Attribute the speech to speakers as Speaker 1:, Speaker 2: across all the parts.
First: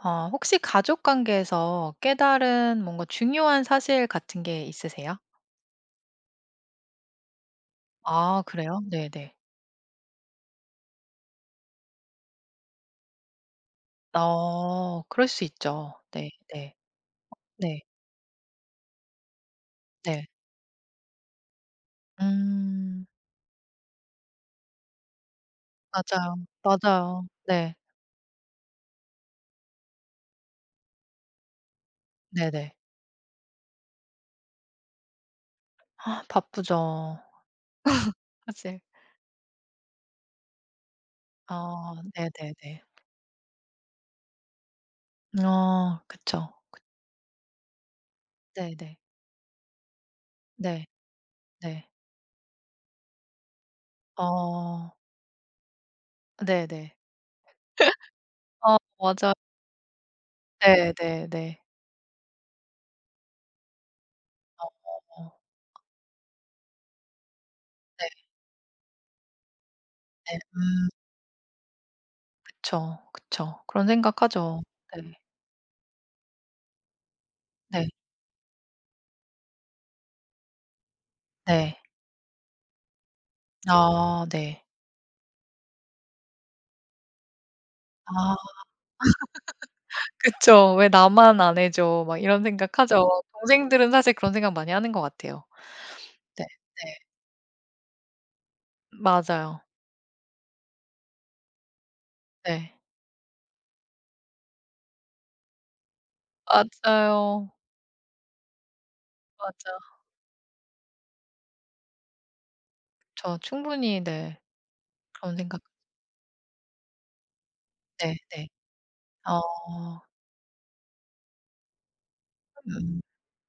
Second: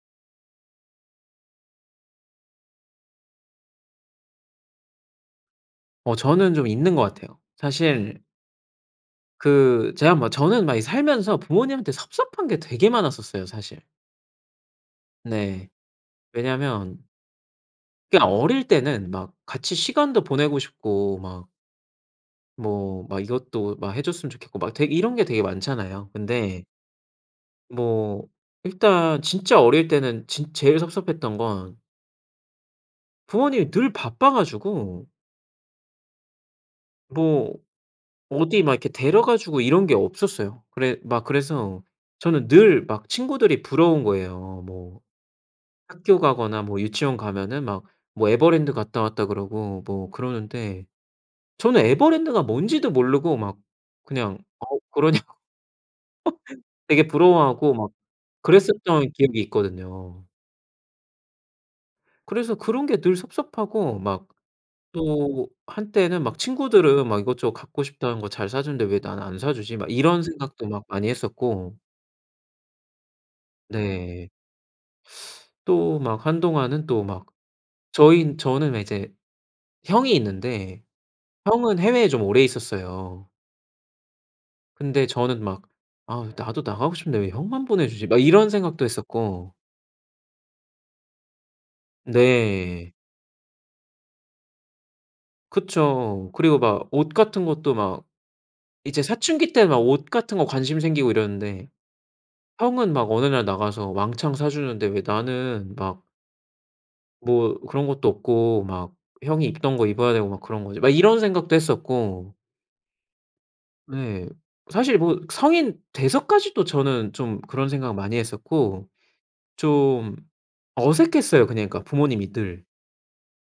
Speaker 1: 어 혹시 가족 관계에서 깨달은 뭔가 중요한 사실 같은 게 있으세요?
Speaker 2: 어 저는 좀 있는 것 같아요. 사실
Speaker 1: 아 그래요? 네네.
Speaker 2: 그 제가 뭐 저는 막 이 살면서 부모님한테 섭섭한 게 되게 많았었어요 사실.
Speaker 1: 어. 그럴 수
Speaker 2: 네.
Speaker 1: 있죠. 네 네.
Speaker 2: 왜냐면
Speaker 1: 네.
Speaker 2: 그냥 어릴 때는 막 같이 시간도
Speaker 1: 네.
Speaker 2: 보내고 싶고 막 뭐
Speaker 1: 음.
Speaker 2: 막 이것도 막 해 줬으면 좋겠고 막 되 이런 게 되게 많잖아요.
Speaker 1: 맞아요.
Speaker 2: 근데
Speaker 1: 맞아요. 네.
Speaker 2: 뭐 일단 진짜 어릴 때는 진 제일 섭섭했던 건
Speaker 1: 네네.
Speaker 2: 부모님이 늘 바빠 가지고
Speaker 1: 아 바쁘죠.
Speaker 2: 뭐 어디 막
Speaker 1: 사실
Speaker 2: 이렇게 데려가 주고 이런 게 없었어요. 그래 막 그래서
Speaker 1: 아
Speaker 2: 저는
Speaker 1: 네네네.
Speaker 2: 늘 막 친구들이 부러운 거예요. 뭐
Speaker 1: 아
Speaker 2: 학교
Speaker 1: 그쵸.
Speaker 2: 가거나
Speaker 1: 그
Speaker 2: 뭐 유치원 가면은 막 뭐 에버랜드
Speaker 1: 네네.
Speaker 2: 갔다 왔다 그러고 뭐 그러는데
Speaker 1: 네.
Speaker 2: 저는
Speaker 1: 네.
Speaker 2: 에버랜드가 뭔지도 모르고 막 그냥 "어
Speaker 1: 어.
Speaker 2: 그러냐."고
Speaker 1: 네네.
Speaker 2: 되게 부러워하고 막
Speaker 1: 아
Speaker 2: 그랬었던
Speaker 1: 맞아.
Speaker 2: 기억이 있거든요.
Speaker 1: 네 네 네.
Speaker 2: 그래서 그런 게 늘 섭섭하고 막
Speaker 1: 어.
Speaker 2: 또 한때는 막 '친구들은 막 이것저것 갖고
Speaker 1: 네.
Speaker 2: 싶다는 거 잘 사주는데 왜 나는 안 사주지?' 막 이런
Speaker 1: 네
Speaker 2: 생각도 막
Speaker 1: 음.
Speaker 2: 많이 했었고
Speaker 1: 그쵸 그쵸. 그런
Speaker 2: 네.
Speaker 1: 생각하죠. 네.
Speaker 2: 또 막 한동안은 또 막
Speaker 1: 네.
Speaker 2: 저희는 저는 왜 이제 형이 있는데 형은
Speaker 1: 네.
Speaker 2: 해외에 좀 오래 있었어요.
Speaker 1: 아 네.
Speaker 2: 근데 저는 막 '아 나도 나가고 싶은데 왜 형만 보내주지?'
Speaker 1: 아.
Speaker 2: 막 이런 생각도 했었고
Speaker 1: 그쵸. '왜 나만 안 해줘?' 막 이런
Speaker 2: 네.
Speaker 1: 생각하죠. 동생들은 사실 그런 생각 많이 하는 것 같아요.
Speaker 2: 그쵸.
Speaker 1: 네
Speaker 2: 그리고 막
Speaker 1: 네.
Speaker 2: 옷 같은 것도 막 이제 사춘기
Speaker 1: 맞아요.
Speaker 2: 때 막 옷 같은 거 관심 생기고 이러는데
Speaker 1: 네.
Speaker 2: 형은 막 어느 날 나가서 왕창 사주는데 '왜 나는 막'
Speaker 1: 맞아요.
Speaker 2: '뭐 그런 것도 없고 막 형이 입던 거
Speaker 1: 맞아.
Speaker 2: 입어야 되고 막 그런 거지?' 막 이런 생각도 했었고
Speaker 1: 저 충분히
Speaker 2: 네.
Speaker 1: 네
Speaker 2: 사실 뭐
Speaker 1: 그런 생각
Speaker 2: 성인 돼서까지도 저는 좀 그런 생각 많이
Speaker 1: 네 네.
Speaker 2: 했었고
Speaker 1: 어.
Speaker 2: 좀 어색했어요, 그냥 그러니까 부모님이 늘.
Speaker 1: 음.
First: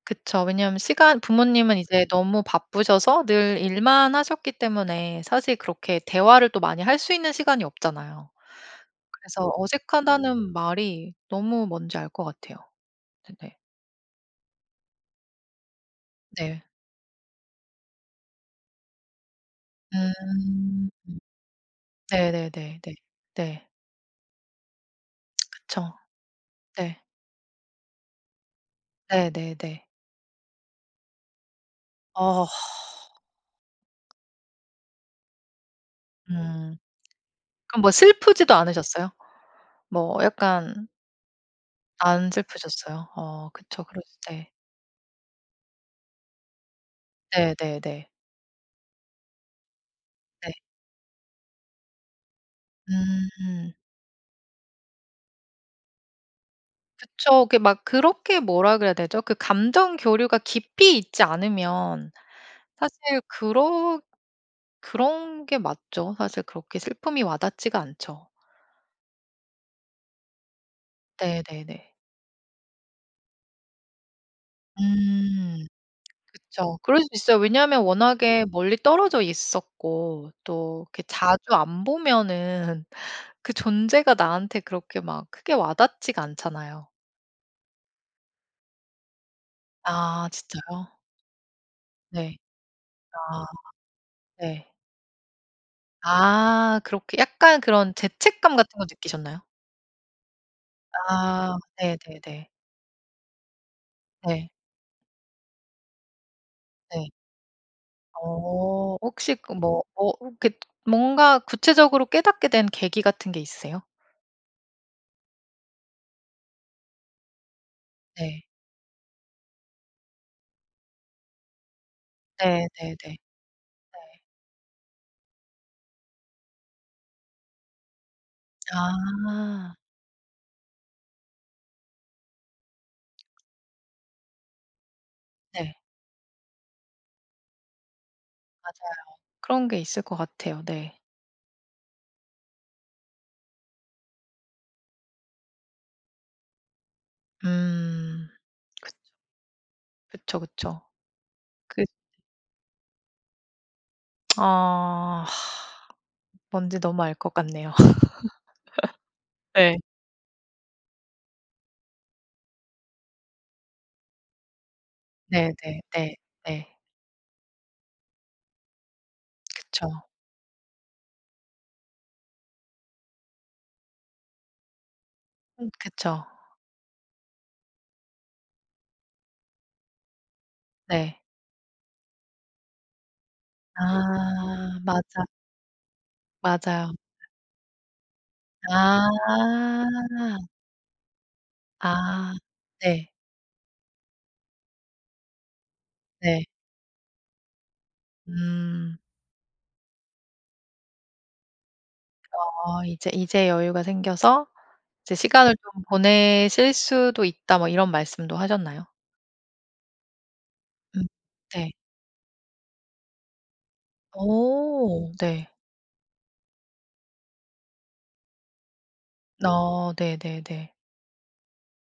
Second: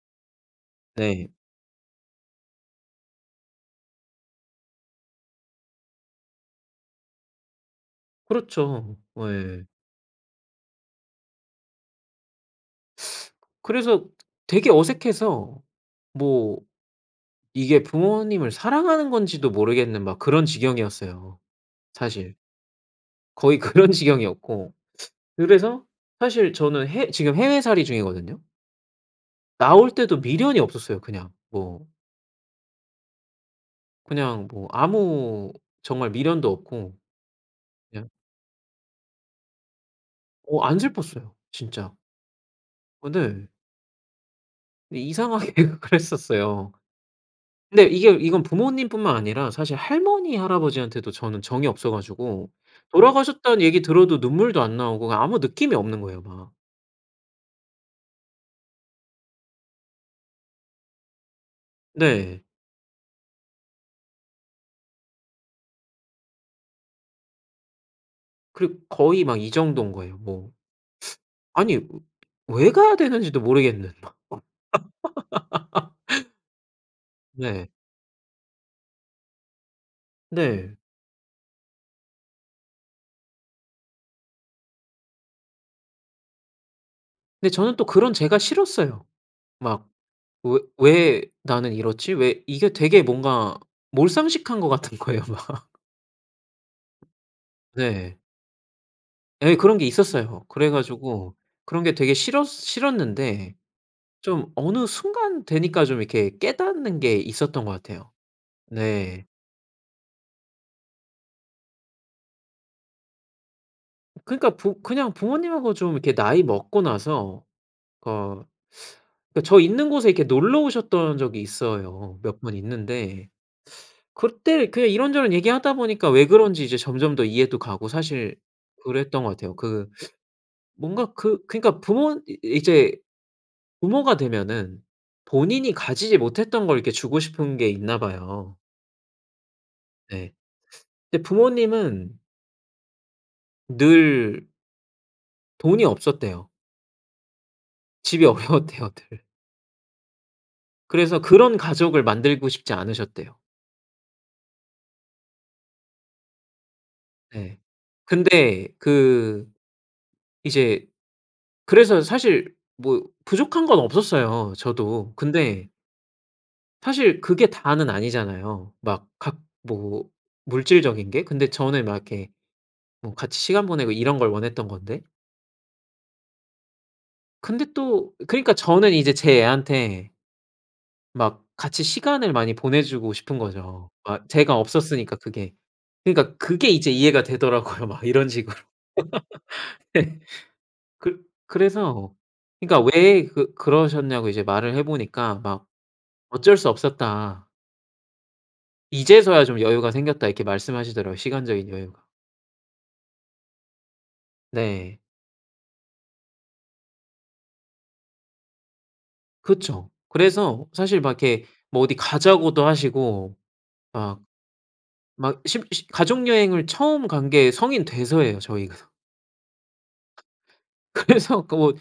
Speaker 1: 그쵸 왜냐면 시간
Speaker 2: 네.
Speaker 1: 부모님은 이제 너무 바쁘셔서 늘 일만 하셨기 때문에 사실 그렇게 대화를 또 많이 할 수 있는 시간이 없잖아요.
Speaker 2: 그렇죠.
Speaker 1: 그래서
Speaker 2: 예.
Speaker 1: '어색하다.'는 말이 너무 뭔지 알 것 같아요. 네네.
Speaker 2: 그래서 되게 어색해서 뭐
Speaker 1: 네.
Speaker 2: 이게 부모님을 사랑하는 건지도 모르겠는 막 그런
Speaker 1: 음.
Speaker 2: 지경이었어요, 사실.
Speaker 1: 네네네네.
Speaker 2: 거의
Speaker 1: 네.
Speaker 2: 그런 지경이었고 그래서
Speaker 1: 그쵸.
Speaker 2: 사실 저는
Speaker 1: 네.
Speaker 2: 해 지금 해외살이 중이거든요.
Speaker 1: 네네네.
Speaker 2: 나올 때도 미련이 없었어요 그냥. 뭐
Speaker 1: 아.
Speaker 2: 그냥 뭐 아무 정말 미련도
Speaker 1: 음.
Speaker 2: 없고
Speaker 1: 그럼 뭐
Speaker 2: 그냥
Speaker 1: 슬프지도 않으셨어요? 뭐
Speaker 2: 어 안
Speaker 1: 약간
Speaker 2: 슬펐어요 진짜.
Speaker 1: 안 슬프셨어요?
Speaker 2: 어 네.
Speaker 1: 어 그쵸. 그럴 수 네.
Speaker 2: 이상하게 그랬었어요. 근데
Speaker 1: 네네네.
Speaker 2: 이게 이건 부모님 뿐만 아니라 사실 할머니,
Speaker 1: 네.
Speaker 2: 할아버지한테도 저는 정이 없어 가지고 돌아가셨다는
Speaker 1: 음.
Speaker 2: 얘기 들어도 눈물도 안 나오고 그냥 아무 느낌이 없는 거예요 막.
Speaker 1: 그쵸. 그게 막 그렇게 뭐라 그래야 되죠? 그 감정 교류가 깊이 있지 않으면
Speaker 2: 네.
Speaker 1: 사실 그러 그런 게 맞죠. 사실 그렇게 슬픔이 와 닿지가 않죠.
Speaker 2: 그리고 거의 막 이 정도인 거예요. 뭐 아니, 왜
Speaker 1: 네네네.
Speaker 2: 왜 가야 되는지도 모르겠는 막.
Speaker 1: 음. 그쵸. 그럴 수 있어요
Speaker 2: 네.
Speaker 1: 왜냐면 워낙에 멀리 떨어져 있었고
Speaker 2: 네.
Speaker 1: 또 이렇게 자주 안 보면은 그 존재가 나한테 그렇게 막 크게 와 닿지가 않잖아요.
Speaker 2: 근데 저는 또 그런 제가 싫었어요. 막
Speaker 1: 아
Speaker 2: '왜
Speaker 1: 진짜요?
Speaker 2: 왜 나는 이렇지?'
Speaker 1: 네.
Speaker 2: 왜 이게 되게
Speaker 1: 아.
Speaker 2: 뭔가 몰상식한
Speaker 1: 네.
Speaker 2: 것 같은 거예요 막.
Speaker 1: 아 그렇게 약간 그런
Speaker 2: 네.
Speaker 1: 죄책감 같은 거 느끼셨나요?
Speaker 2: 예 그런 게 있었어요. 그래 가지고
Speaker 1: 아.
Speaker 2: 그런 게 되게 싫어
Speaker 1: 네네네.
Speaker 2: 싫었는데
Speaker 1: 네.
Speaker 2: 좀 어느 순간 되니까 좀 이렇게 깨닫는
Speaker 1: 네.
Speaker 2: 게 있었던 것 같아요.
Speaker 1: 어
Speaker 2: 네.
Speaker 1: 혹시 그 뭐 어 이렇게 뭔가 구체적으로 깨닫게 된 계기 같은 게 있으세요?
Speaker 2: 그러니까 부 그냥 부모님하고 좀 이렇게 나이 먹고 나서 어
Speaker 1: 네.
Speaker 2: 그러니까 저 있는 곳에 이렇게 놀러 오셨던 적이 있어요. 몇 번
Speaker 1: 네네네.
Speaker 2: 있는데
Speaker 1: 네.
Speaker 2: 그때 그냥 이런저런 얘기하다 보니까 왜 그런지 이제 점점 더 이해도 가고 사실 그랬던 것 같아요.
Speaker 1: 아.
Speaker 2: 그 뭔가 그 그러니까 부모 이 이제 부모가 되면은 본인이
Speaker 1: 네.
Speaker 2: 가지지 못했던 걸 이렇게 주고 싶은 게 있나 봐요.
Speaker 1: 맞아요. 그런 게 있을 것
Speaker 2: 네.
Speaker 1: 같아요. 네.
Speaker 2: 근데 부모님은 늘 돈이 없었대요. 집이
Speaker 1: 음.
Speaker 2: 어려웠대요
Speaker 1: 그쵸.
Speaker 2: 늘.
Speaker 1: 그쵸, 그쵸.
Speaker 2: 그래서 그런
Speaker 1: 그
Speaker 2: 가족을 만들고 싶지 않으셨대요.
Speaker 1: 아. 뭔지 너무 알 것
Speaker 2: 네.
Speaker 1: 같네요.
Speaker 2: 근데 그
Speaker 1: 예.
Speaker 2: 이제 그래서 사실 뭐 부족한 건 없었어요 저도. 근데
Speaker 1: 네네. 네. 네.
Speaker 2: 사실 그게 다는 아니잖아요. 막 각
Speaker 1: 그쵸.
Speaker 2: 뭐 물질적인 게? 근데 저는 막 이렇게 뭐 같이 시간 보내고 이런 걸 원했던 건데?
Speaker 1: 음 그쵸.
Speaker 2: 근데 또 그니까 저는 이제 제 애한테
Speaker 1: 네.
Speaker 2: 막 같이 시간을 많이 보내 주고 싶은 거죠. 아 제가
Speaker 1: 아
Speaker 2: 없었으니까
Speaker 1: 맞아.
Speaker 2: 그게. 그니까 그게 이제
Speaker 1: 맞아요.
Speaker 2: 이해가 되더라고요 막 이런 식으로. 네.
Speaker 1: 아.
Speaker 2: 그 그래서
Speaker 1: 아
Speaker 2: 그니까
Speaker 1: 네.
Speaker 2: 왜 그 그러셨냐고 이제 말을 해 보니까 막
Speaker 1: 네.
Speaker 2: "어쩔 수 없었다."
Speaker 1: 음.
Speaker 2: "이제서야 좀 여유가 생겼다." 이렇게 말씀하시더라고요 시간적인 여유가.
Speaker 1: 어 "이제 이제 여유가 생겨서
Speaker 2: 네.
Speaker 1: 이제 시간을 좀 보내실 수도 있다." 뭐 이런 말씀도 하셨나요?
Speaker 2: 그쵸. 그래서
Speaker 1: 음
Speaker 2: 사실 막 이렇게
Speaker 1: 네.
Speaker 2: 뭐 어디 가자고도 하시고 막
Speaker 1: 어
Speaker 2: 막
Speaker 1: 네.
Speaker 2: 십 시 가족여행을 처음 간 게 성인 돼서예요 저희가.
Speaker 1: 어 네네네.
Speaker 2: 그래서 그 뭐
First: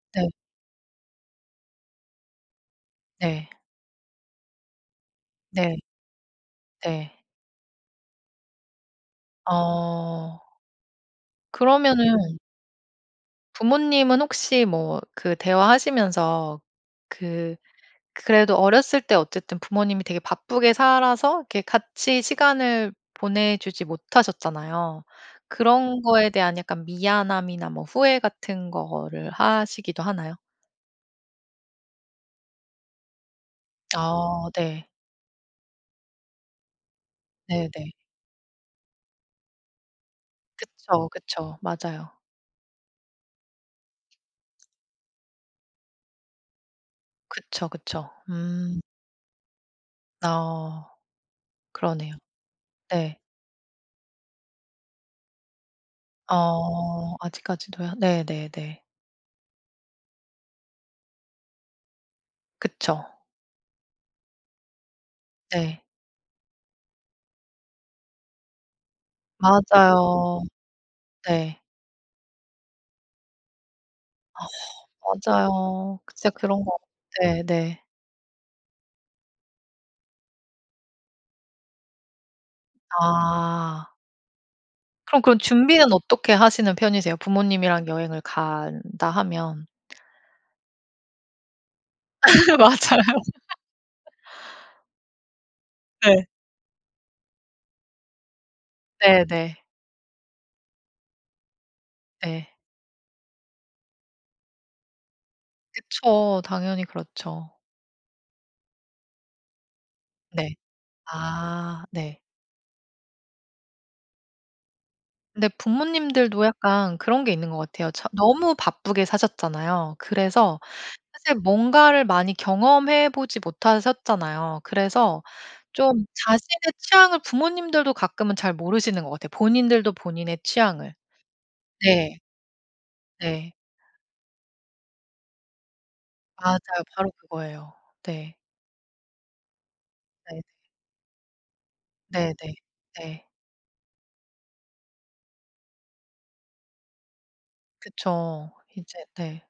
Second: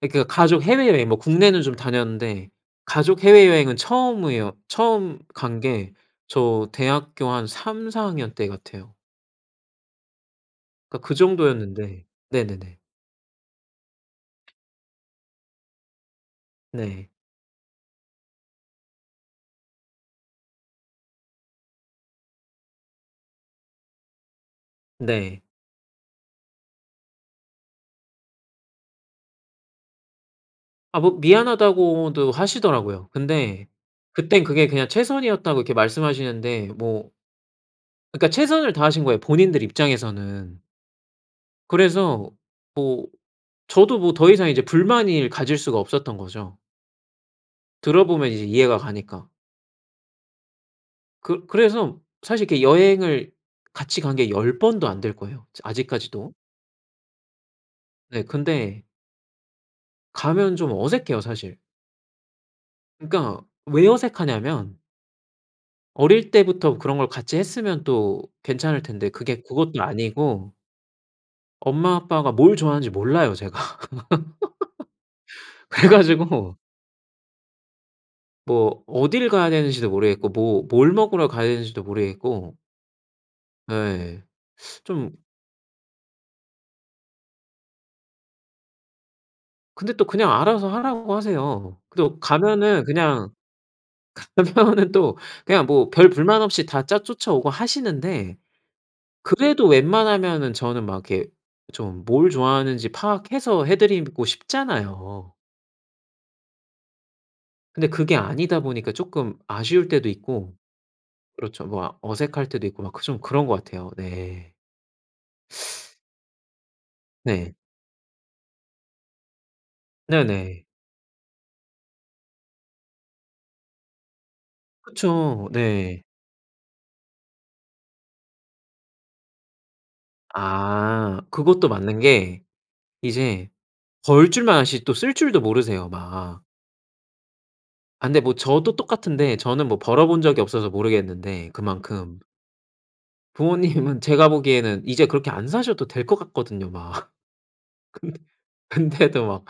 Speaker 2: 그니까
Speaker 1: 네.
Speaker 2: 가족 해외여행 뭐 국내는 좀 다녔는데 가족
Speaker 1: 네.
Speaker 2: 해외여행은 처음이에요. 처음 간
Speaker 1: 네.
Speaker 2: 게 저
Speaker 1: 네.
Speaker 2: 대학교 한 3-4 학년 때 같아요.
Speaker 1: 어.
Speaker 2: 그러니까 그 정도였는데
Speaker 1: 그러면은
Speaker 2: 네네네.
Speaker 1: 부모님은 혹시 뭐 그 대화하시면서
Speaker 2: 네.
Speaker 1: 그 그래도 어렸을 때 어쨌든 부모님이 되게 바쁘게 살아서 이렇게 같이 시간을 보내 주지 못하셨잖아요.
Speaker 2: 네.
Speaker 1: 그런 거에 대한 약간 미안함이나 뭐 후회 같은 거를 하시기도 하나요?
Speaker 2: 아 뭐 미안하다고도 하시더라고요. 근데 그때는
Speaker 1: 어
Speaker 2: 그게
Speaker 1: 네.
Speaker 2: 그냥 최선이었다고 이렇게 말씀하시는데 뭐
Speaker 1: 네네.
Speaker 2: 그러니까 최선을 다하신 거예요 본인들 입장에서는.
Speaker 1: 그쵸, 그쵸. 맞아요.
Speaker 2: 그래서 뭐 저도 뭐 더 이상 이제 불만을 가질 수가 없었던 거죠.
Speaker 1: 그쵸,
Speaker 2: 들어
Speaker 1: 그쵸.
Speaker 2: 보면 이제 이해가
Speaker 1: 음.
Speaker 2: 가니까.
Speaker 1: 아.
Speaker 2: 그 그래서
Speaker 1: 그러네요.
Speaker 2: 사실 이렇게
Speaker 1: 네.
Speaker 2: 여행을 같이 간 게 10 번도 안 될 거예요 저 아직까지도.
Speaker 1: 어 아직까지도요?
Speaker 2: 네
Speaker 1: 네네네.
Speaker 2: 근데 가면 좀 어색해요 사실.
Speaker 1: 그쵸.
Speaker 2: 그러니까 왜 어색하냐면
Speaker 1: 네.
Speaker 2: 어릴 때부터 그런 걸 같이 했으면 또 괜찮을 텐데 그게 그것도
Speaker 1: 맞아요.
Speaker 2: 아니고
Speaker 1: 네.
Speaker 2: 엄마, 아빠가 뭘 좋아하는지 몰라요, 제가.
Speaker 1: 아
Speaker 2: 그래
Speaker 1: 맞아요. 진짜
Speaker 2: 가지고
Speaker 1: 그런 거 네네.
Speaker 2: 뭐 어딜 가야 되는지도 모르겠고 뭐 뭘 먹으러 가야 되는지도 모르겠고
Speaker 1: 아.
Speaker 2: 네. 좀
Speaker 1: 그럼 그런 준비는 어떻게 하시는 편이세요 부모님이랑 여행을 간다 하면?
Speaker 2: 근데 또 그냥 알아서 하라고 하세요. 그래도 가면은
Speaker 1: 맞아요.
Speaker 2: 그냥 가면은 또 그냥 뭐 별
Speaker 1: 네.
Speaker 2: 불만 없이 다 짜 쫓아오고 하시는데
Speaker 1: 네네.
Speaker 2: 그래도 웬만하면은 저는 막 이렇게 좀 뭘
Speaker 1: 네.
Speaker 2: 좋아하는지 파악해서 해 드리고 싶잖아요.
Speaker 1: 그쵸. 당연히 그렇죠.
Speaker 2: 근데 그게 아니다 보니까 쪼끔 아쉬울 때도
Speaker 1: 네.
Speaker 2: 있고 그렇죠.
Speaker 1: 아
Speaker 2: 뭐
Speaker 1: 네.
Speaker 2: 어색할 때도 있고 막 좀 그런 것 같아요. 네.
Speaker 1: 근데 부모님들도 약간 그런 게 있는
Speaker 2: 네.
Speaker 1: 것 같아요. 저 너무 바쁘게 사셨잖아요. 그래서
Speaker 2: 네네.
Speaker 1: 사실 뭔가를 많이 경험해 보지 못하셨잖아요. 그래서
Speaker 2: 그쵸. 네.
Speaker 1: 좀 자신의 취향을 부모님들도 가끔은 잘 모르시는 것 같아요. 본인들도 본인의 취향을.
Speaker 2: 아. 그것도 맞는
Speaker 1: 네.
Speaker 2: 게 이제
Speaker 1: 네.
Speaker 2: 벌 줄만 아시지 또 쓸 줄도 모르세요, 막.
Speaker 1: 맞아요 바로 그거예요.
Speaker 2: 아 근데
Speaker 1: 네.
Speaker 2: 뭐 저도 똑같은데 저는 뭐 벌어 본 적이
Speaker 1: 네네.
Speaker 2: 없어서 모르겠는데 그만큼
Speaker 1: 네네. 네.
Speaker 2: 부모님은 제가 보기에는 이제 그렇게 안 사셔도 될 것 같거든요 막. 근데
Speaker 1: 그쵸. 이제
Speaker 2: 근데도
Speaker 1: 네.
Speaker 2: 막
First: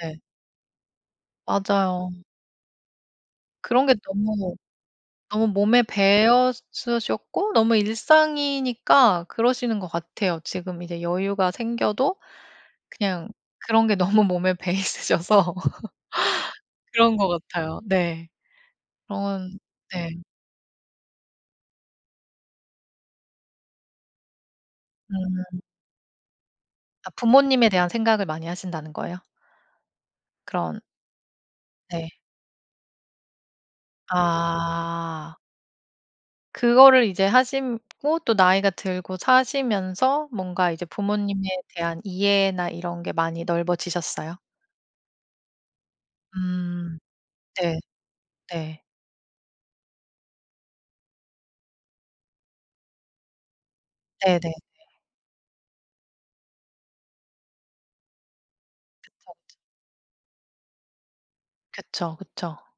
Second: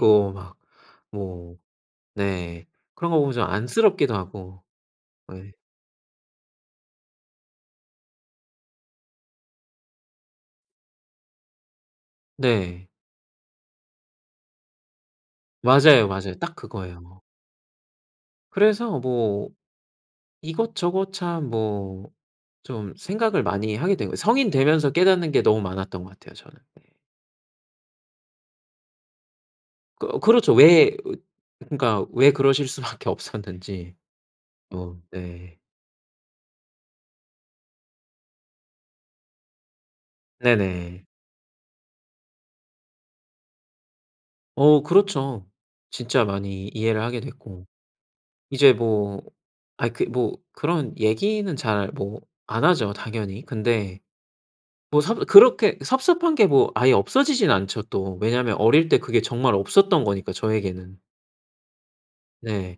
Speaker 1: 네.
Speaker 2: 막 뭐
Speaker 1: 맞아요.
Speaker 2: 네. 그런 거 보면 좀
Speaker 1: 그런 게
Speaker 2: 안쓰럽기도
Speaker 1: 너무
Speaker 2: 하고
Speaker 1: 너무
Speaker 2: 네.
Speaker 1: 몸에 배어 있으셨고 너무 일상이니까 그러시는 것 같아요. 지금 이제 여유가 생겨도
Speaker 2: 네.
Speaker 1: 그냥 그런 게 너무 몸에 배어 있으셔서
Speaker 2: 맞아요, 맞아요. 딱
Speaker 1: 그런
Speaker 2: 그거예요.
Speaker 1: 것 같아요. 네.
Speaker 2: 그래서 뭐
Speaker 1: 그런 네.
Speaker 2: 이것저것 참 뭐 좀 생각을 많이 하게 된 거예요. 성인 되면서 깨닫는 게 너무
Speaker 1: 음.
Speaker 2: 많았던 것 같아요 저는. 네.
Speaker 1: 아 부모님에 대한 생각을 많이 하신다는 거예요?
Speaker 2: 거 그렇죠.
Speaker 1: 그런
Speaker 2: 왜 으 그러니까
Speaker 1: 네.
Speaker 2: 왜 그러실 수밖에 없었는지. 어
Speaker 1: 아.
Speaker 2: 네.
Speaker 1: 그거를 이제 하시고 또 나이가 들고 사시면서 뭔가 이제
Speaker 2: 네네.
Speaker 1: 부모님에 대한 이해나 이런 게 많이 넓어지셨어요?
Speaker 2: 어 그렇죠. 진짜 많이
Speaker 1: 음.
Speaker 2: 이해를 하게 됐고
Speaker 1: 네.
Speaker 2: 이제
Speaker 1: 네.
Speaker 2: 뭐 아이 그 뭐 그런 얘기는 잘 뭐 안 하죠 당연히. 근데
Speaker 1: 네네네.
Speaker 2: 뭐 섭 그렇게 섭섭한 게 뭐 아예 없어지지는 않죠 또. 왜냐면 어릴 때 그게
Speaker 1: 그쵸.
Speaker 2: 정말 없었던 거니까 저에게는.
Speaker 1: 그쵸, 그쵸.
Speaker 2: 네.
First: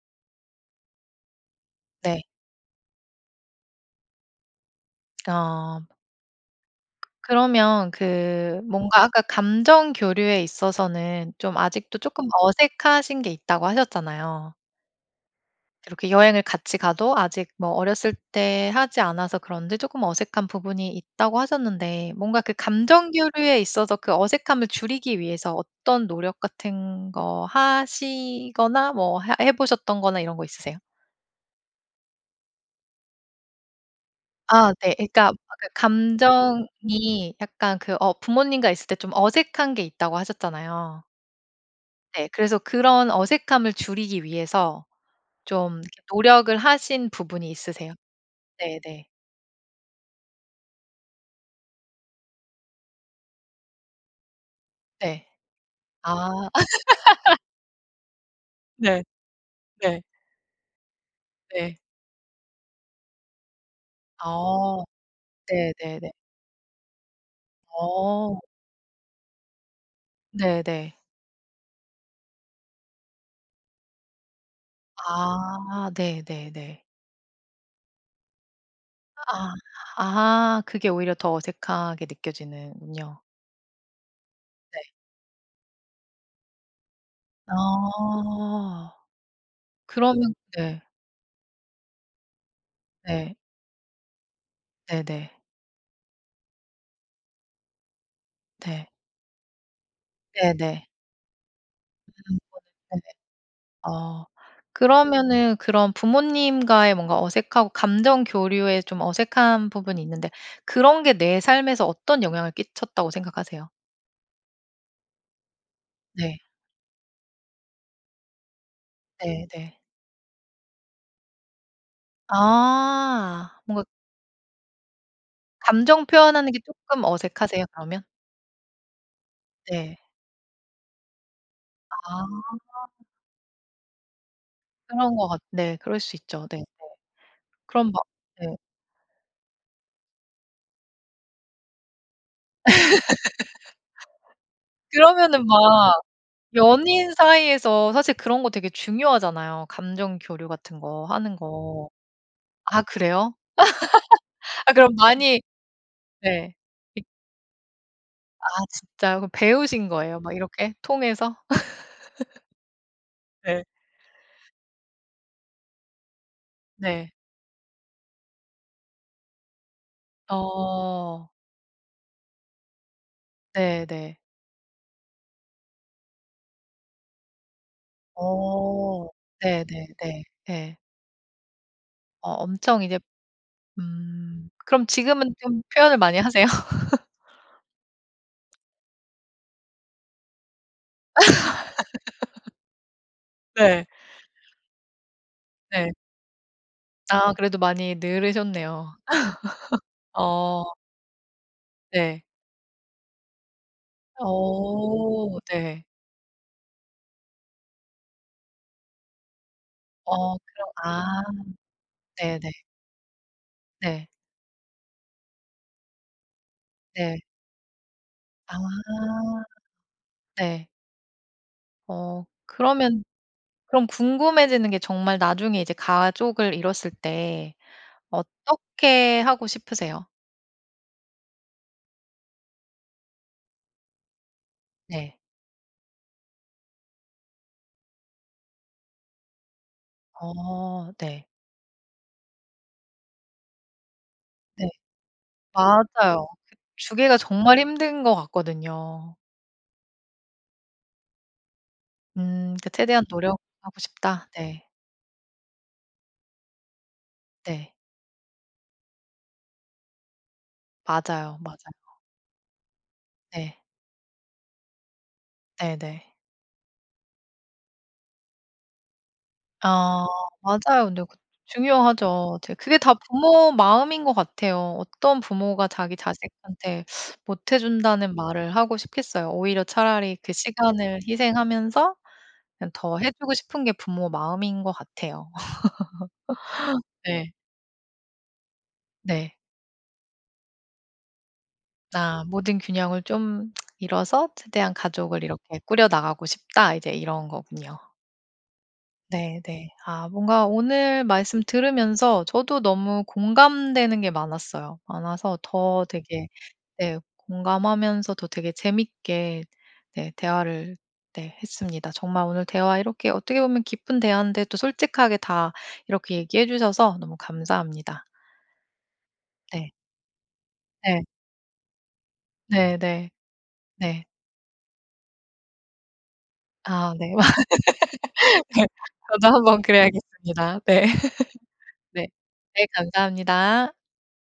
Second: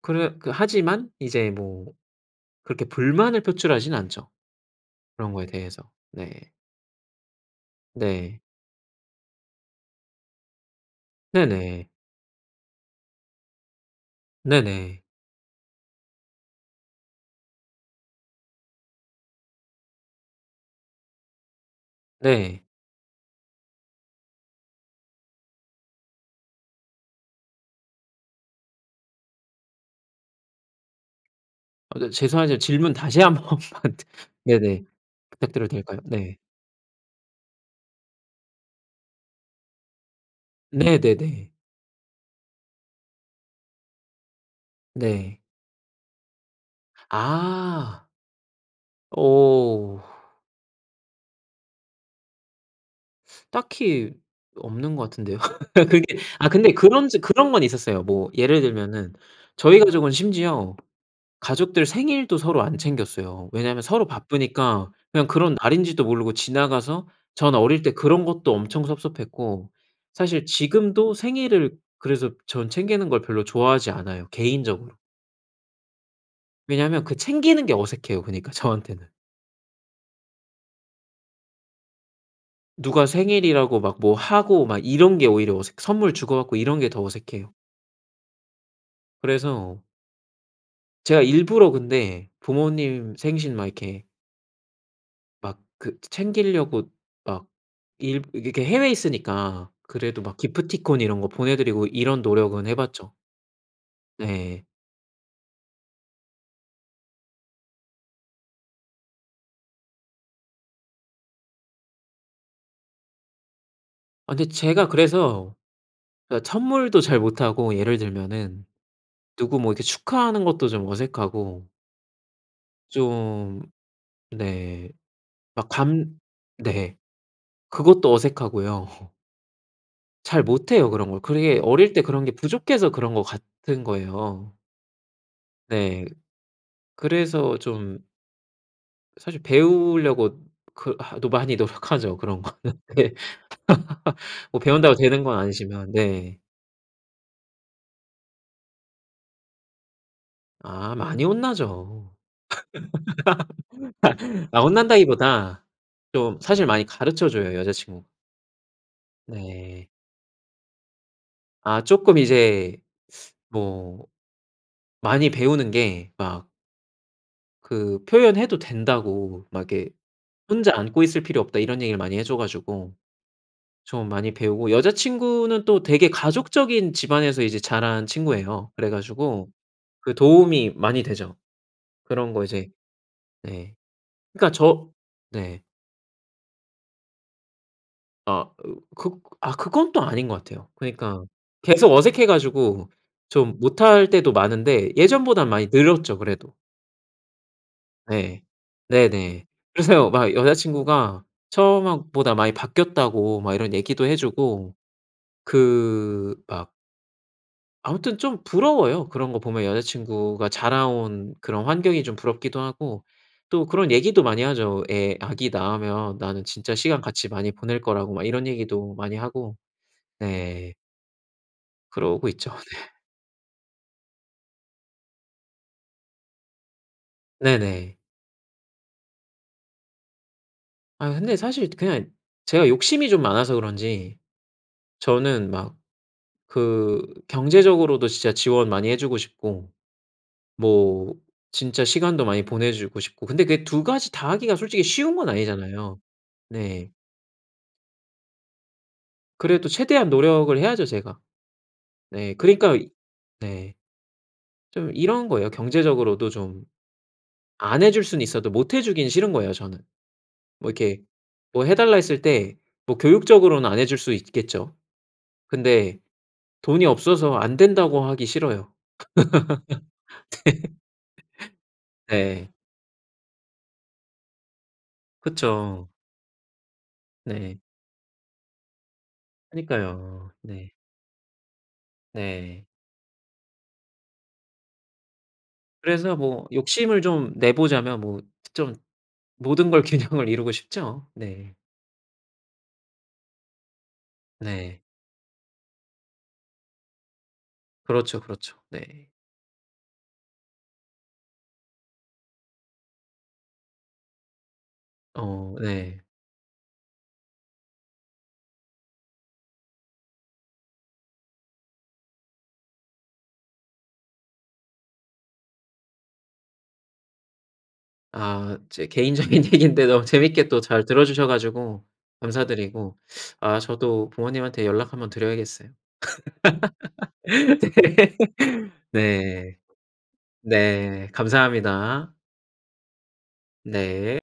Speaker 2: 그래 그 하지만 이제 뭐
Speaker 1: 네.
Speaker 2: 그렇게 불만을 표출하지는 않죠, 그런 거에
Speaker 1: 아.
Speaker 2: 대해서. 네.
Speaker 1: 그러면
Speaker 2: 네.
Speaker 1: 그 뭔가 아까 감정 교류에 있어서는 좀
Speaker 2: 네네.
Speaker 1: 아직도 쪼끔 어색하신 게 있다고 하셨잖아요.
Speaker 2: 네네.
Speaker 1: 이렇게 여행을 같이 가도 아직 뭐 "어렸을 때 하지 않아서 그런지 쪼끔 어색한 부분이 있다."고 하셨는데 뭔가 그
Speaker 2: 네.
Speaker 1: 감정 교류에 있어서 그 어색함을 줄이기 위해서 어떤 노력 같은 거 하시거나 뭐 하 해 보셨던 거나 이런 거 있으세요?
Speaker 2: 아 저 죄송하지만 질문 다시 1 번만 드
Speaker 1: 아
Speaker 2: 네네.
Speaker 1: 네. 그러니까 아까
Speaker 2: 부탁드려도 될까요? 네.
Speaker 1: "감정이 약간 그 어 부모님과 있을 때 좀 어색한 게 있다."고 하셨잖아요.
Speaker 2: 네네네.
Speaker 1: 네 그래서 그런 어색함을 줄이기 위해서
Speaker 2: 네.
Speaker 1: 좀 노력을 하신 부분이 있으세요?
Speaker 2: 아.
Speaker 1: 네 네.
Speaker 2: 오. 딱히 없는 것
Speaker 1: 네.
Speaker 2: 같은데요.
Speaker 1: 아.
Speaker 2: 그게 아 근데 그런 저 그런 건 있었어요. 뭐 예를
Speaker 1: 네.
Speaker 2: 들면은 저희
Speaker 1: 네.
Speaker 2: 가족은 심지어
Speaker 1: 네.
Speaker 2: 가족들 생일도 서로 안 챙겼어요. 왜냐면 서로
Speaker 1: 아.
Speaker 2: 바쁘니까 그냥 그런
Speaker 1: 네 네
Speaker 2: 날인지도
Speaker 1: 네.
Speaker 2: 모르고 지나가서 전 어릴 때 그런
Speaker 1: 어.
Speaker 2: 것도 엄청 섭섭했고 사실
Speaker 1: 네 네.
Speaker 2: 지금도 생일을 그래서 전 챙기는 걸 별로 좋아하지 않아요, 개인적으로.
Speaker 1: 아. 네 네 네.
Speaker 2: 왜냐면 그 챙기는 게 어색해요, 그니까 저한테는.
Speaker 1: 아, 아 그게 오히려 더 어색하게
Speaker 2: 누가
Speaker 1: 느껴지는군요.
Speaker 2: 생일이라고 막 뭐 하고 막
Speaker 1: 네.
Speaker 2: 이런 게 오히려 어색 선물 주고 받고 이런 게 더 어색해요.
Speaker 1: 아.
Speaker 2: 그래서
Speaker 1: 그러면 네.
Speaker 2: 제가 일부러 근데 부모님
Speaker 1: 네.
Speaker 2: 생신 막 이렇게
Speaker 1: 네네.
Speaker 2: 막 그 챙길려고 막 일 이렇게
Speaker 1: 네.
Speaker 2: 해외에 있으니까 그래도 막
Speaker 1: 네네.
Speaker 2: 기프티콘 이런 거 보내 드리고
Speaker 1: 음
Speaker 2: 이런 노력은
Speaker 1: [unintelligible]
Speaker 2: 해
Speaker 1: 네네.
Speaker 2: 봤죠.
Speaker 1: 아.
Speaker 2: 네.
Speaker 1: 그러면은 그런 부모님과의 뭔가 어색하고 감정 교류에 좀 어색한 부분이 있는데 그런 게 내 삶에서 어떤 영향을 끼쳤다고 생각하세요?
Speaker 2: 아 근데 제가 그래서
Speaker 1: 네.
Speaker 2: 예 선물도 잘 못하고 예를 들면은
Speaker 1: 네
Speaker 2: 누구 뭐
Speaker 1: 네.
Speaker 2: 이렇게 축하하는 것도 좀 어색하고
Speaker 1: 아.
Speaker 2: 좀
Speaker 1: 뭔가
Speaker 2: 네. 막
Speaker 1: 감정
Speaker 2: 감
Speaker 1: 표현하는 게
Speaker 2: 네.
Speaker 1: 쪼끔 어색하세요, 그러면?
Speaker 2: 그것도 어색하고요.
Speaker 1: 네.
Speaker 2: 잘 못해요, 그런 걸. 그게 어릴 때
Speaker 1: 아.
Speaker 2: 그런 게 부족해서 그런 것 같은 거예요.
Speaker 1: 그런 거 같 네. 그럴
Speaker 2: 네.
Speaker 1: 수 있죠. 네네.
Speaker 2: 그래서
Speaker 1: 그럼
Speaker 2: 좀
Speaker 1: 뭐 네.
Speaker 2: 사실 배우려고 그 하 또 많이 노력하죠 그런 거는. 그게 뭐 배운다고 되는 건
Speaker 1: 그러면은
Speaker 2: 아니지만,
Speaker 1: 막
Speaker 2: 네.
Speaker 1: 연인 사이에서 사실 그런 거 되게 중요하잖아요 감정 교류 같은
Speaker 2: 아
Speaker 1: 거
Speaker 2: 많이
Speaker 1: 하는 거.
Speaker 2: 혼나죠.
Speaker 1: 아 그래요?
Speaker 2: 아
Speaker 1: 아 그럼 많이
Speaker 2: 혼난다기보다 좀
Speaker 1: 네.
Speaker 2: 사실 많이
Speaker 1: 이
Speaker 2: 가르쳐 줘요, 여자친구.
Speaker 1: 아 진짜요? 그럼 배우신
Speaker 2: 네.
Speaker 1: 거예요 막 이렇게 통해서?
Speaker 2: 아 쪼끔 이제
Speaker 1: 네.
Speaker 2: 뭐 많이 배우는 게 막
Speaker 1: 네.
Speaker 2: 그 "표현해도 된다."고 막 이렇게 "혼자 안고 있을
Speaker 1: 어.
Speaker 2: 필요 없다." 이런 얘기를 많이 해 줘 가지고
Speaker 1: 네
Speaker 2: 좀
Speaker 1: 네.
Speaker 2: 많이 배우고 여자친구는 또 되게 가족적인 집안에서 이제 자란 친구예요. 그래
Speaker 1: 어.
Speaker 2: 가지고
Speaker 1: 네 네
Speaker 2: 그
Speaker 1: 네.
Speaker 2: 도움이
Speaker 1: 네.
Speaker 2: 많이 되죠.
Speaker 1: 어
Speaker 2: 그런 거 이제
Speaker 1: 엄청 이제
Speaker 2: 네.
Speaker 1: 음.
Speaker 2: 그러니까
Speaker 1: 그럼
Speaker 2: 저
Speaker 1: 지금은 좀
Speaker 2: 네.
Speaker 1: 표현을 많이 하세요?
Speaker 2: 아 으 극 아, 그건 또 아닌 것 같아요. 그러니까 계속 어색해 가지고 좀
Speaker 1: 네.
Speaker 2: 못할 때도 많은데 예전보다는 많이
Speaker 1: 네.
Speaker 2: 늘었죠, 그래도.
Speaker 1: 아 그래도 많이
Speaker 2: 네.
Speaker 1: 늘으셨네요.
Speaker 2: 네네. 그래서요 막
Speaker 1: 어.
Speaker 2: 여자친구가 처음 하
Speaker 1: 네.
Speaker 2: 보다 많이 바뀌었다고 막 이런 얘기도 해 주고
Speaker 1: 어 네.
Speaker 2: 그 막 아무튼 좀 부러워요 그런 거 보면.
Speaker 1: 어
Speaker 2: 여자친구가
Speaker 1: 그럼 아.
Speaker 2: 자라온 그런 환경이 좀
Speaker 1: 네네.
Speaker 2: 부럽기도 하고 또 그런
Speaker 1: 네.
Speaker 2: 얘기도 많이 하죠. 애 아기 낳으면 나는 진짜 시간
Speaker 1: 네.
Speaker 2: 같이 많이 보낼 거라고 막 이런
Speaker 1: 아.
Speaker 2: 얘기도 많이 하고
Speaker 1: 네.
Speaker 2: 네.
Speaker 1: 어
Speaker 2: 그러고 있죠. 네.
Speaker 1: 그러면 그럼 궁금해지는 게 정말 나중에 이제 가족을 이뤘을 때
Speaker 2: 네네.
Speaker 1: 어떻게 하고 싶으세요?
Speaker 2: 아 근데 사실 그냥 제가 욕심이 좀 많아서 그런지
Speaker 1: 네.
Speaker 2: 저는 막 그 경제적으로도 진짜 지원 많이 해 주고 싶고
Speaker 1: 어
Speaker 2: 뭐
Speaker 1: 네.
Speaker 2: 진짜 시간도 많이 보내주고 싶고 근데 그게 2 가지 다 하기가
Speaker 1: 네.
Speaker 2: 솔직히 쉬운 건 아니잖아요.
Speaker 1: 맞아요. 그
Speaker 2: 네.
Speaker 1: 주기가 정말 힘든 것 같거든요.
Speaker 2: 그래도 최대한 노력을 해야죠 제가. 네
Speaker 1: 음 그
Speaker 2: 그러니까
Speaker 1: '최대한
Speaker 2: 네.
Speaker 1: 노력하고 싶다.' 네.
Speaker 2: 좀 이런 거예요. 경제적으로도 좀
Speaker 1: 네.
Speaker 2: 안 해 줄 수는 있어도 못 해 주기는 싫은 거예요 저는. 뭐 이렇게
Speaker 1: 맞아요,
Speaker 2: 뭐 해 달라
Speaker 1: 맞아요.
Speaker 2: 했을 때 뭐
Speaker 1: 네.
Speaker 2: 교육적으로는 안 해 줄 수 있겠죠. 근데
Speaker 1: 네네.
Speaker 2: 돈이 없어서 안 된다고 하기 싫어요.
Speaker 1: 아 맞아요. 근데 그
Speaker 2: 네.
Speaker 1: 중요하죠.
Speaker 2: 네.
Speaker 1: 이제 그게 다 부모 마음인 것 같아요. 어떤 부모가
Speaker 2: 그쵸.
Speaker 1: 자기 자식한테 못 해
Speaker 2: 네.
Speaker 1: 준다는 말을 하고 싶겠어요. 오히려 차라리
Speaker 2: 그니까요.
Speaker 1: 그
Speaker 2: 네.
Speaker 1: 시간을 희생하면서
Speaker 2: 네.
Speaker 1: 그냥 더 해 주고 싶은 게 부모 마음인 것 같아요.
Speaker 2: 그래서 뭐 욕심을
Speaker 1: 네.
Speaker 2: 좀 내보자면 뭐 좀
Speaker 1: 네.
Speaker 2: 모든 걸 균형을 이루고 싶죠. 네.
Speaker 1: 아 '모든 균형을 좀 이뤄서 최대한
Speaker 2: 네.
Speaker 1: 가족을 이렇게 꾸려나가고 싶다.' 이제 이런 거군요.
Speaker 2: 그렇죠, 그렇죠. 네.
Speaker 1: 네네. 아 뭔가 오늘 말씀 들으면서 저도 너무 공감되는 게 많았어요. 많아서
Speaker 2: 어
Speaker 1: 더
Speaker 2: 네.
Speaker 1: 되게 네 공감하면서도 되게 재밌게 네 대화를 네 했습니다. 정말 오늘 대화 이렇게 어떻게 보면 깊은 대화인데 또 솔직하게 다 이렇게 얘기해 주셔서 너무 감사합니다.
Speaker 2: 아 제 개인적인
Speaker 1: 네.
Speaker 2: 얘기인데 너무 재밌게 또 잘
Speaker 1: 네.
Speaker 2: 들어주셔 가지고 감사드리고
Speaker 1: 네네.
Speaker 2: 아
Speaker 1: 네.
Speaker 2: 저도 부모님한테 연락 1 번 드려야겠어요.
Speaker 1: 아 네.
Speaker 2: 네.
Speaker 1: 네. 저도
Speaker 2: 네.
Speaker 1: 한번 그래야겠습니다. 네.
Speaker 2: 네.
Speaker 1: 네.
Speaker 2: 감사합니다.
Speaker 1: 네 감사합니다.
Speaker 2: 네.